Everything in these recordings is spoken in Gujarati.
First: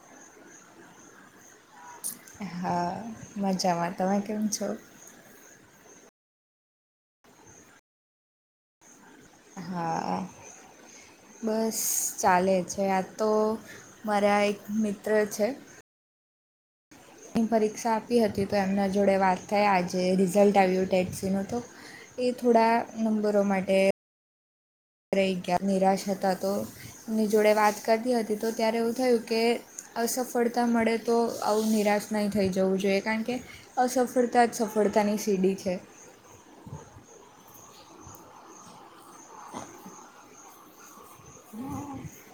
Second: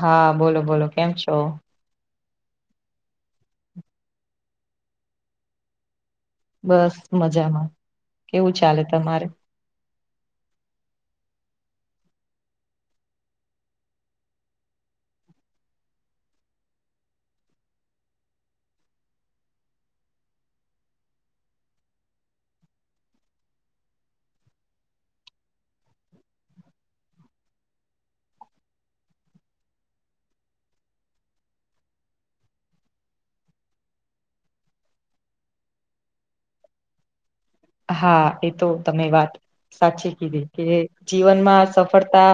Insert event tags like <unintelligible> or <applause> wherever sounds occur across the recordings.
હા બોલો બોલો કેમ છો? હા મજામાં તમે કેમ છો? બસ મજામાં કેવું ચાલે તમારે? હા. બસ ચાલે છે, આ તો મારા એક મિત્ર છે. એ પરીક્ષા આપી હતી તો એમના જોડે વાત થાય આજે રિઝલ્ટ આવ્યું ટેસીનું તો એ થોડા નંબરો માટે <unintelligible> ની જોડે વાત કરતી હતી તો ત્યારે એવું થયું કે અસફળતા મળે તો આવું નિરાશ નહીં થઈ જવું જોઈએ કારણ કે અસફળતા જ સફળતાની સીડી છે. હા એ તો તમે વાત સાચી કીધી. કે જીવનમાં સફળતા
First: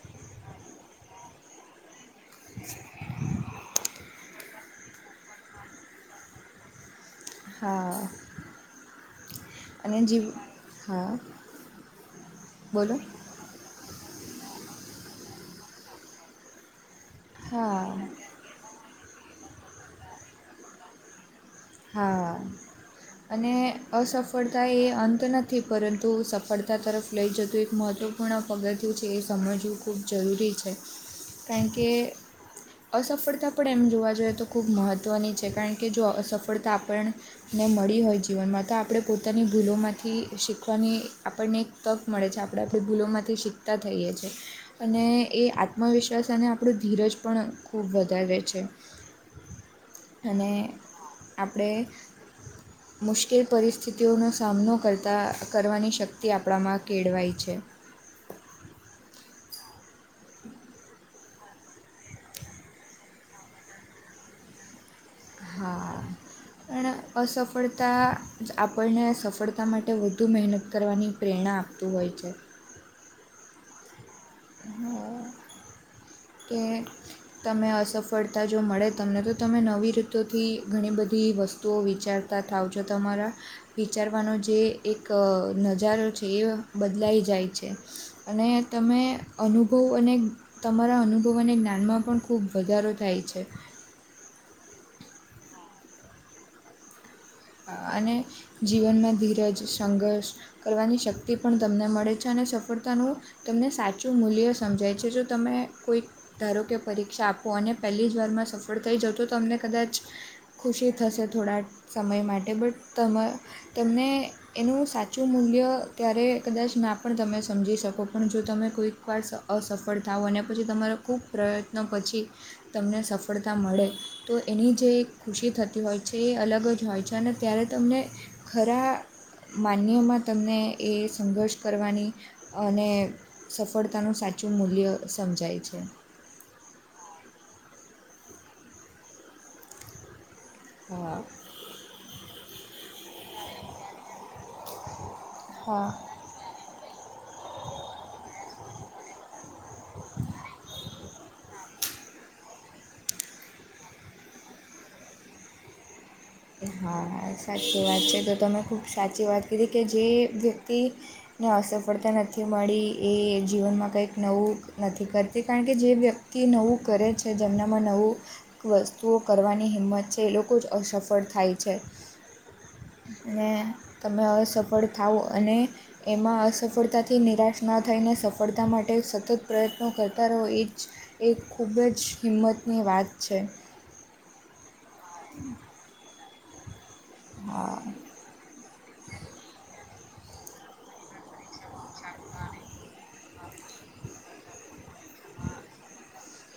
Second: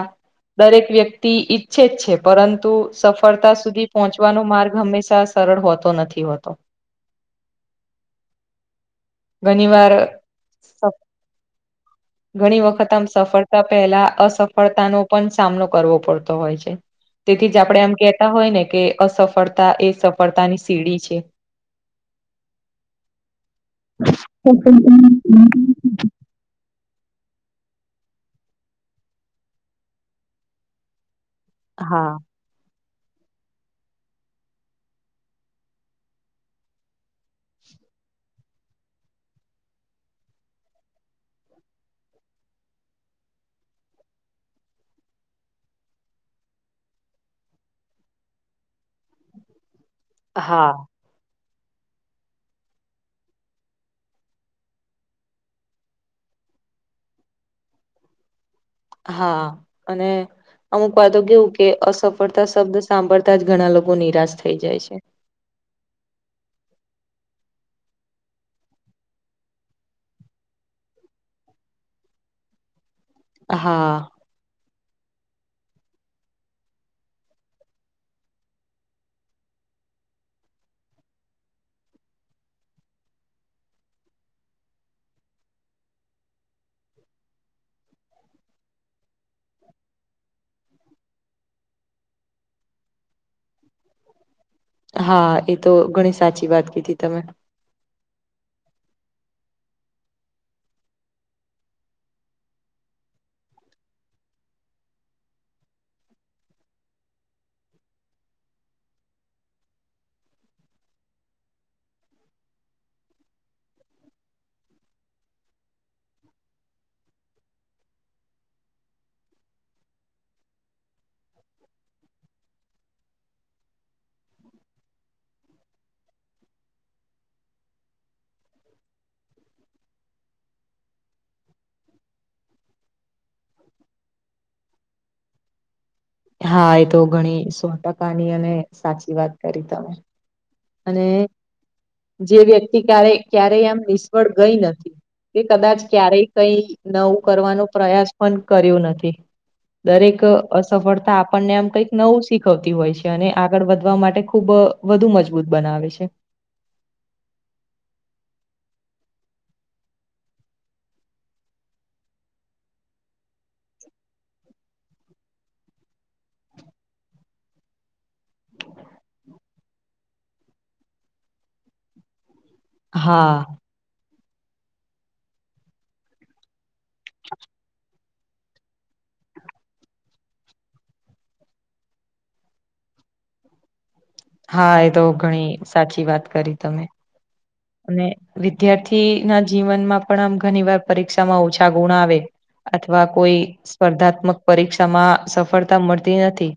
દરેક વ્યક્તિ ઈચ્છે જ છે પરંતુ સફળતા સુધી પહોંચવાનો માર્ગ હંમેશા સરળ હોતો નથી હોતો. હા. ઘણી વાર અને જીવ હા ઘણી વખત બોલો આમ સફળ તા પહેલા અસફળતા નો પણ સામનો કરવો પડતો હોય છે તેથી જ આપડે એમ હા કે તા હોય ને કે અસફળતા એ સફળતા ની સીડી છે. હા અને અસફળતા એ અંત નથી પરંતુ સફળતા તરફ લઈ જતું એક મહત્ત્વપૂર્ણ પગથિયું છે એ સમજવું ખૂબ જરૂરી છે. <inaudible> કારણ કે હા અસફળતા પણ એમ જોવા જઈએ તો ખૂબ મહત્ત્વની છે કારણ કે જો અસફળતા આપણને ને મળી હોય જીવનમાં તો આપડે પોતાની ભૂલોમાંથી શીખવાની આપણને તક મળે છે આપડે આપડી ભૂલોમાંથી શીખતા થઈએ છે અને એ આત્મવિશ્વાસ અને આપણું ધીરજ પણ ખૂબ વધાવે છે. <inaudible> અને આપડે મુશ્કેલ પરિસ્થિતિઓનો સામનો કરતા કરવાની શક્તિ આપડામાં કેડવાય છે. હા અને અમુક વાર તો કેવું કે અસફળતા શબ્દ સાંભળતા જ ઘણા લોકો નિરાશ થઇ જાય છે. હા પણ અસફળતા આપણને સફળતા માટે વધુ મહેનત કરવાની પ્રેરણા આ તુ હોય છે. હા હા કે તમે અસફળતા જો મળે તમને તો તમે નવી રીતોથી ઘણી બધી વસ્તુઓ વિચાર તા થાવ છો તમારા વિચારવાનો જે એક નજારો છે એ બદલાઈ જાય છે. અને તમે અનુભવ અને રા અનુભવો અને જ્ઞાનમાં પણ ખૂબ વધારો થાય છે. હા એ તો ઘણી સાચી વાત કીધી તમે અને જીવનમાં ધીરજ, સંઘર્ષ કરવાની શક્તિ પણ તમને મળે છે અને સફળતાનું તમને સાચું મૂલ્ય સમજાય છે જો તમે કોઈ ધારો કે પરીક્ષા આપો અને પહેલી જ વારમાં સફળ થઈ જાઓ તો તમને કદાચ ખુશી થશે થોડા સમય માટે બટ તમ તમને એનું સાચું મૂલ્ય ત્યારે કદાચ ના પણ તમે સમજી શકો પણ જો તમે કોઈ વાર અસફળ થાવ અને પછી તમારો ખૂબ પ્રયત્નો પછી તમને સફળતા મળે તો એની જે ખુશી થતી હોય છે એ અલગ જ હોય છે અને ત્યારે તમને ખરા માન્યમાં તમને એ સંઘર્ષ કરવાની અને સફળતાનું સાચું મૂલ્ય સમજાય છે. હા, એ તો ઘણી સો ટકા ની અને સાચી વાત કરી તમે અને હા જે વ્યક્તિ ક્યારે ક્યારેય આમ નિષ્ફળ ગઈ નથી તે કદાચ હા ક્યારેય કઈ નવું કરવાનું પ્રયાસ પણ કર્યું નથી. દરેક અસફળતા આપણને આમ કઈક નવું શીખવતી હોય છે અને આગળ વધવા માટે ખૂબ વધુ મજબૂત બનાવે છે. હા હા સાચી વાત છે તો તમે ખૂબ સાચી વાત કીધી કે જે વ્યક્તિ ને અસફળતા નથી મળી એ જીવનમાં કંઈક નવું નથી કરતી કારણ કે જે વ્યક તિ નવું કરે પડ થાય છે, હા અને તમે અસફળ થાવ અને એમાં અસફળતાથી નિરાશ ના થઈને સફ ડતા માટે સતત એ ખૂબ જ હિંમતની વાત છે. હા એ તો ઘણી સાચી વાત કરી તમે હા અને વિદ્યાર્થી ના જીવનમાં પણ આમ ઘણી વાર પરીક્ષામાં ઓછા ગુણ આવે અથવા કોઈ સ્પર્ધાત્મક પરીક્ષામાં સફળતા મળતી નથી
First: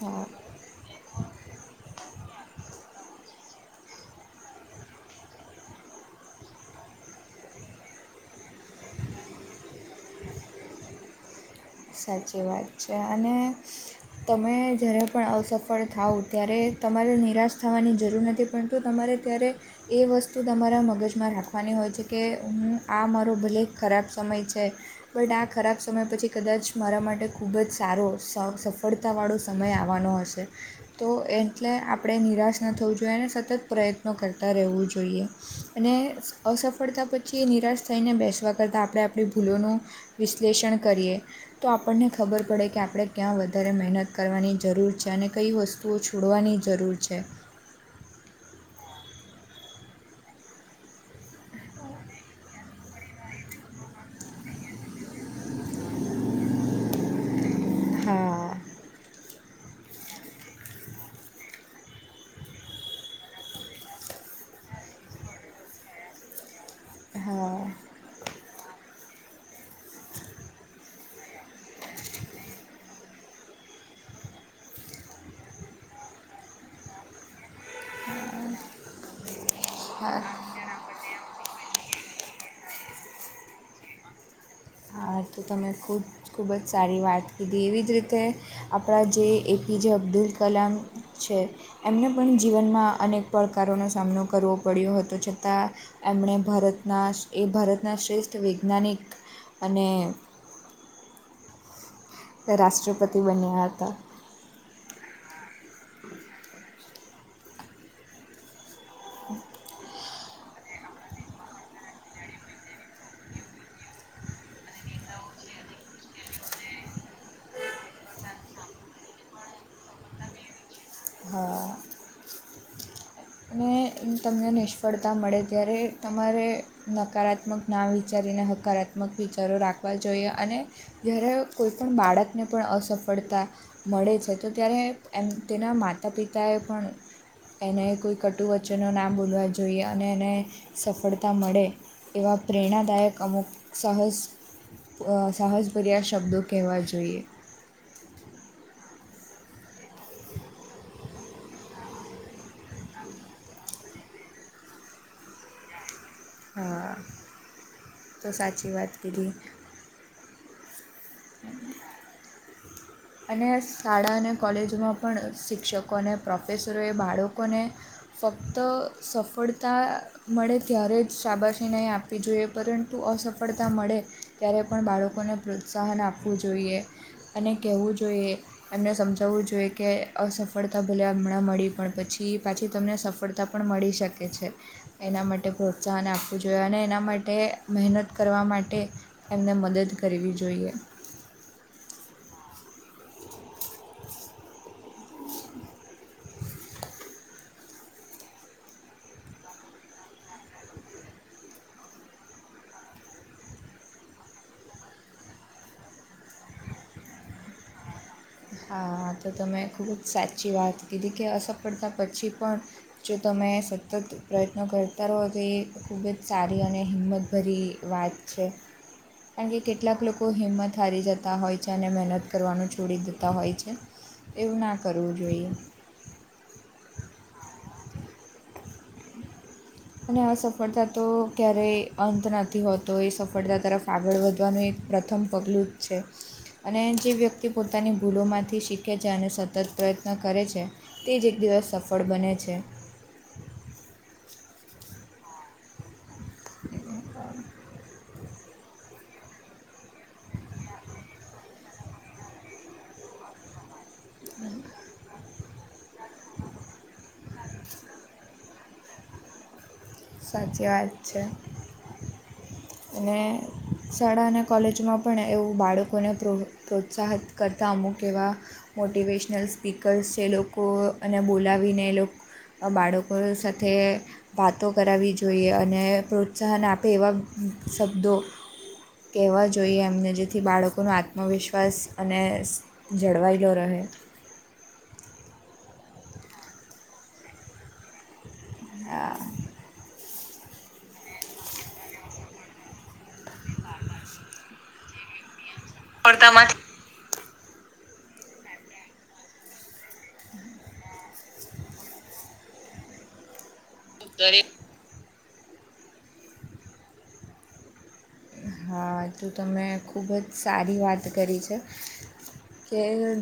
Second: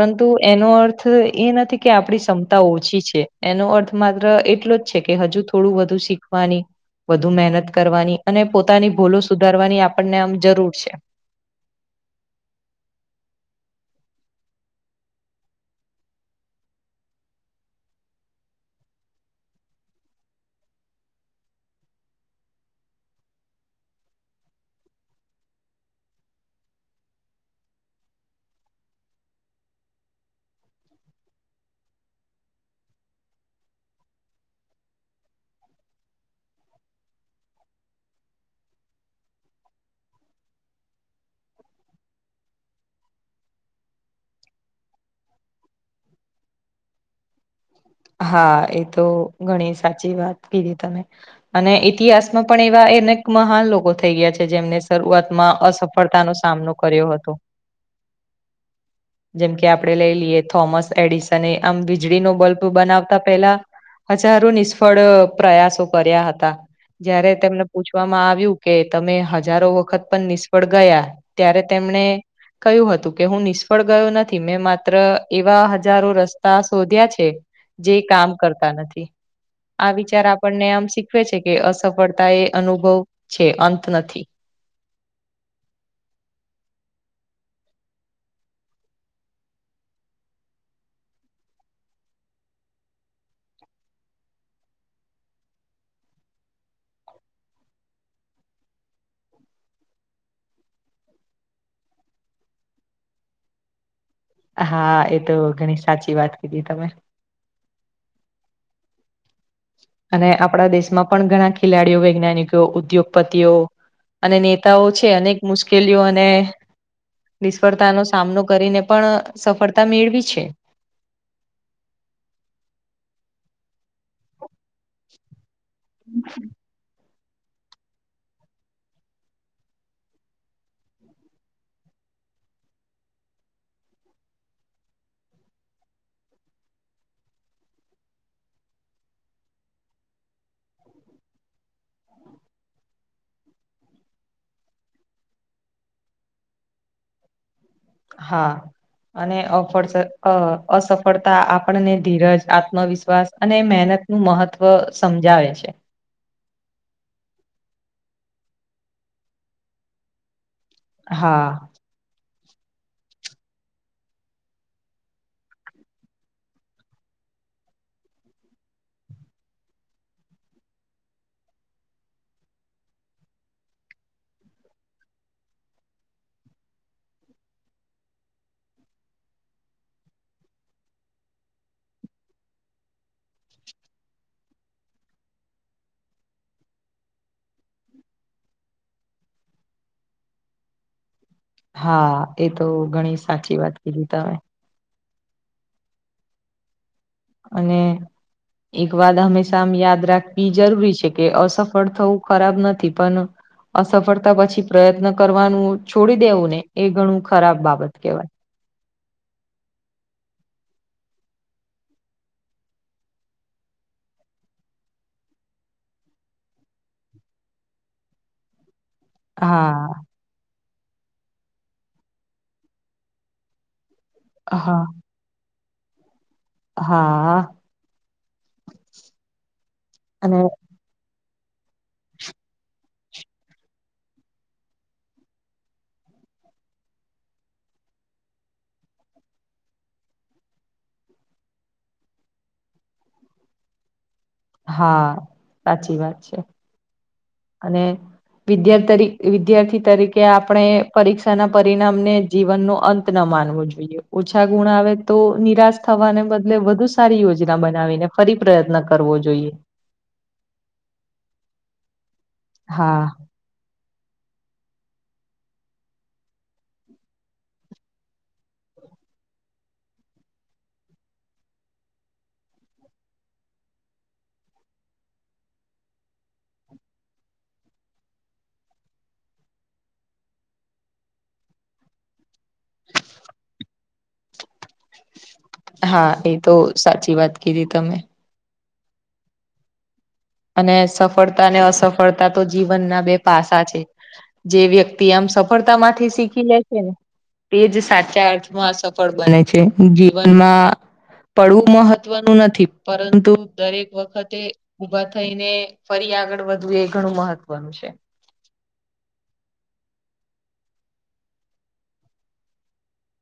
હા એનો અર્થ એ નથી. કે આપણી ક્ષમતા ઓછી છે એનો અર્થ માત્ર એટલો જ છે, કે હજુ થોડું વધુ શીખવાની વધુ મહેનત કરવાની અને પોતાની ભૂલો સુધારવાની આપણને આમ જરૂર છે. સાચી વાત છે, અને તમે જ્યારે પણ અસફળ થાવ ત્યારે તમારે નિરાશ થવાની જરૂર નથી, પણ તો તમારે ત્યારે એ વસ્તુ તમારા મગજમાં રાખવાની હોય છે કે હું આ મારો ભલે ખરાબ સમય છે. પણ આ ખરાબ સમય પછી. એ કદાચ મારા માટે ખૂબ જ સારો સ સફળતાવાળો સમય આવવાનો હશે તો એટલે આપણે નિરાશ ન થવું જોઈએ અને સતત પ્રયત્નો કરતાં રહેવું જોઈએ અને અસફળતા પછી એ નિરાશ થઈને બેસવા કરતાં આપણે આપણી ભૂલોનુ વિશ્લેષણ કરીએ તો આપણને ખબર પડે કે આપણે ક્યાં વધારે મહેનત કરવાની જરૂર છે અને કઈ વસ્તુ તો છોડવાની જરૂર છે. હા એ તો ઘણી સાચી વાત કીધી તમે અને ઇતિહાસ માં પણ એવા એને મહાન લોકો થઈ ગયા છે જેમને શરૂઆતમાં અસફળતાનોો સામનો કર્યો હતો. હા જેમકે આપડે લઈ લઈએ થોમસ એડિસન એ આમ વીજળીનોો બલ્બ બનાવતા પેલા હજારો નિષ્ફળ પ્રયાસો કર્યા હતા જયારે હા તને પૂછ વામાં આવ્યું કે તમે હજારો વખત પણ નિષ્ફળ ગયા ત્યારે તેમને કયું હતું કે હું નિષ્ફળ ગયો નથી મેં માત્ર એવા હજારો રસ્તા શોધ્યા છે. જે કામ કરતા નથી આ હા વિચાર આપણને આમ શીખવે છે કે અસફળતા એ અનુભવ છે, અંત નથી. હા તો તમે ખૂબ ખૂબ જ સારી વાત કીધી એવી જ રીતે આપણા જે એપીજ અબ્દુલ કલામ છે. એમને પણ જીવનમાં અનેક પડકારોનો સામનો કરવો પડ્યો હતો છતા એમણે ભારતના એ ભારતના શ્રેષ્ઠ વૈજ્ઞાનિક અને તે રાષ્ટ્રપતિ બન્યા હતા. હા એ તો ઘણી સાચી વાત કીધી તમે હમ અને આપણા દેશમાં પણ ઘણા ખેલાડીઓ વૈજ્ઞાનિકો ઉદ્યોગપતિઓ અને નેતાઓ છે, અનેક મુશ્કેલીઓ અને નિષ્ફળતાનો સામનો કરીને પણ સફળતા મેળવી છે. હા અનેને તમને નિષ્ફળતા મળે ત્યારે તમારે નકારાત્મક ના વિચારીને હકારાત્મક વિચારો રાખવા જોઈએ, અને ઘેરે કોઈ પણ બાળકને પણ અસફળતા મળે છે તો ત્યારે એમ તેના માતા પિતાએ પણ એને કોઈક કટુ વચનો ના બોલવા જોઈએ અને એને સફળતા મળે એવા પ્રેરણાદાયક અમુક સાહસ અ સાહસ ભર્યા શબ્દો કહેવા જોઈએ હા! અને અફેર્સ, અ અસફળતા આપ પણને ધીરજ આત્મવિશ્વાસ અને મહેનત નું મહત્વ સમજાવે છે હા, તો સાચી વાત કીધી હા અને શાળા ને કોલેજમાં પણ શિક્ષકોને પ્રોફેસરોએ બાળકોને ફક્ત સફળતા મળે ત્યારે જ શાબાશી નહીં આપવી જોઈએ, પરંતુ અસફળતા મળે ત્યારે પણ બાળકોને પ્રોત્સાહન આપવું જોઈએ અને કહેવું જોઈએ અને સમજાવવું જોઈએ કે અસફળતા ભલે અમણાં મળી પણ પછી, પાછી તમને સફળ તા પણ મળી શકે છે. એના માટે પ્રોત્સાહન આપવું જોઈએ અને એના માટે મહેનત કરવા માટે એમને મદદ કરવી જોઈએ હા, એ તો ઘણી સાચી વાત કીધી તમે અને એક વાત હંમેશા આમ યાદ રાખવી જરૂરી છે કે અસફળ થવું ખરાબ નથી પણ અસફળતા પછી પ્રયત્ન કરવાનું છોડી દેવું ને એ ઘણું ખરાબ બાબત કહેવાય. હા, આતો તમે ખૂબ જ સાચી વાત કીધી કે અસફળતા પછી પણ જો તમે સતત પ્રયત્નો કરતા રહો તો એ ખૂબ જ સારી અને હિંમતભરી વાત છે. <unintelligible> કાણ કે કેટલાક હા લોકો હિંમત હારી જતા હોય છે અને મહેનત કરવાનું છોડી દે તા હોય છે, એવું ના હા કરવું જોઈએ. હા! અને આ સફળતા તો ક્યારેય અંત નથી હોતો, એ સફળતા તરફ આગળ વધવાનું એક પ્રથમ પગલું જ છે. અને જે વ્યક્તિ પોતાની ભૂલોમાંથી શીખે છે અને સતત પ્રયત્ન કરે છે તે જ એક દિવસ સફળ બને છે. હા! સાચી વાત છે. <unintelligible> અને વિદ્યાર તરી, વિદ્યાર્થી તરીકે આપણે પરીક્ષા ના પરિણામ ને જીવન નો અંત ન માનવો જોઈએ, ઓછા ગુણ આવે તો નિરાશ થવાને બદલે વધુ સારી યોજના બનાવીને ફરી પ્રયત્ન કરવો જોઈએ. સાચે આજ છે હા મેં શાળા અને કોલેજમાં પણ એવું બાળકોને પ્રો પ્રોત્સાહત કરતાં અમુક એવા મોટિવેશનલ સ્પીકર્સ છે લોકો અને બોલાવીને એ લોકો બાળકો સાથે તો કરાવવી જોઈએ અને પ્રોત્સાહન આપે એવા શબ્દો કેહવા જોઈએ એમને, જેથી બાળકોનો આત્મવિશ્વાસ અને સ્ જળવાયેલો રહે હા, એ તો સાચી વાત કીધી તમે. હા. અને સફળતા અને અસફળતા તો જીવનના બે પાસા છે જે વ્યક્ત તિ આમ સફળતા માંથી શીખી લે પડતામાંથી છે ને, તેજ સાચા અર્થમાં આ સફળ બને છે. જીવનમાં પડવું મહત્વનું નથી પરંતુ દરેક વખતે દરેક ઉભા થઈને ફરી આગળ વધવું એ ઘણું મહત્વનું છે. હા તોું તમે ખૂબ જ સારી વાત કરી છે.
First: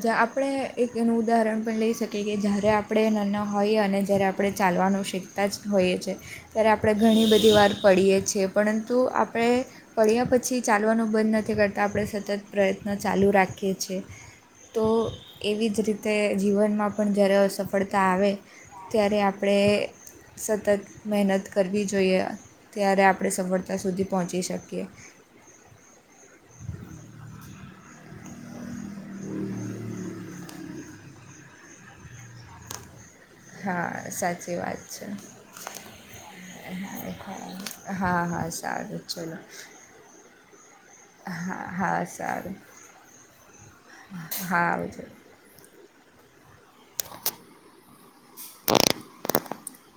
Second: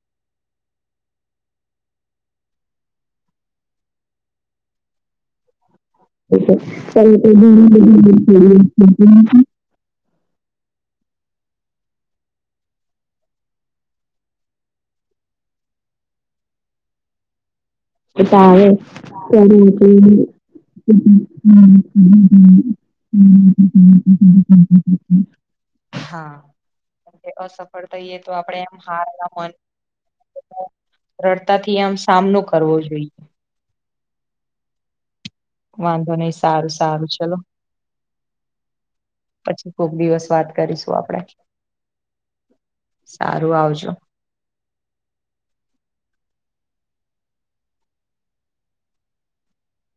કે આપણે એક એનું ઉદાહરણ પણ લઈ શકીએ કે જ્યારે આપણે નાના હોઈએ અને જ્યારે આપણે આપણે ચાલવાનું શીખતા જ હોઈએ છીએ. ત્યારે આપણે ઘણી બધી વાર પડીએ છીએ પરંતુ આપણે પડ્યા પછી ચાલવાનું બંધ નથી કરતાં આપણે સતત પ્રયત્ન ચાલુ રાખીએ છીએ. તો એવી જ રીતે જીવનમાં પણ જ્યારે અસફળ ત્યારે સતત મહેનત કરવી જોઈએ ત્યારે આપણે સફળતા સુધી પહોંચી શકીએ હાસ. તો આપાર રડતાથી આમ સામનો કરવો જોઈએ. હા સાચી વાત છે. વાંધો નહી સારું સારું ચલો હા હા સારું ચલો. પછી કોક દિવસ વાત કરીશું આપડે હા હા સારું. સારું આવજો. હાજ <unintelligible>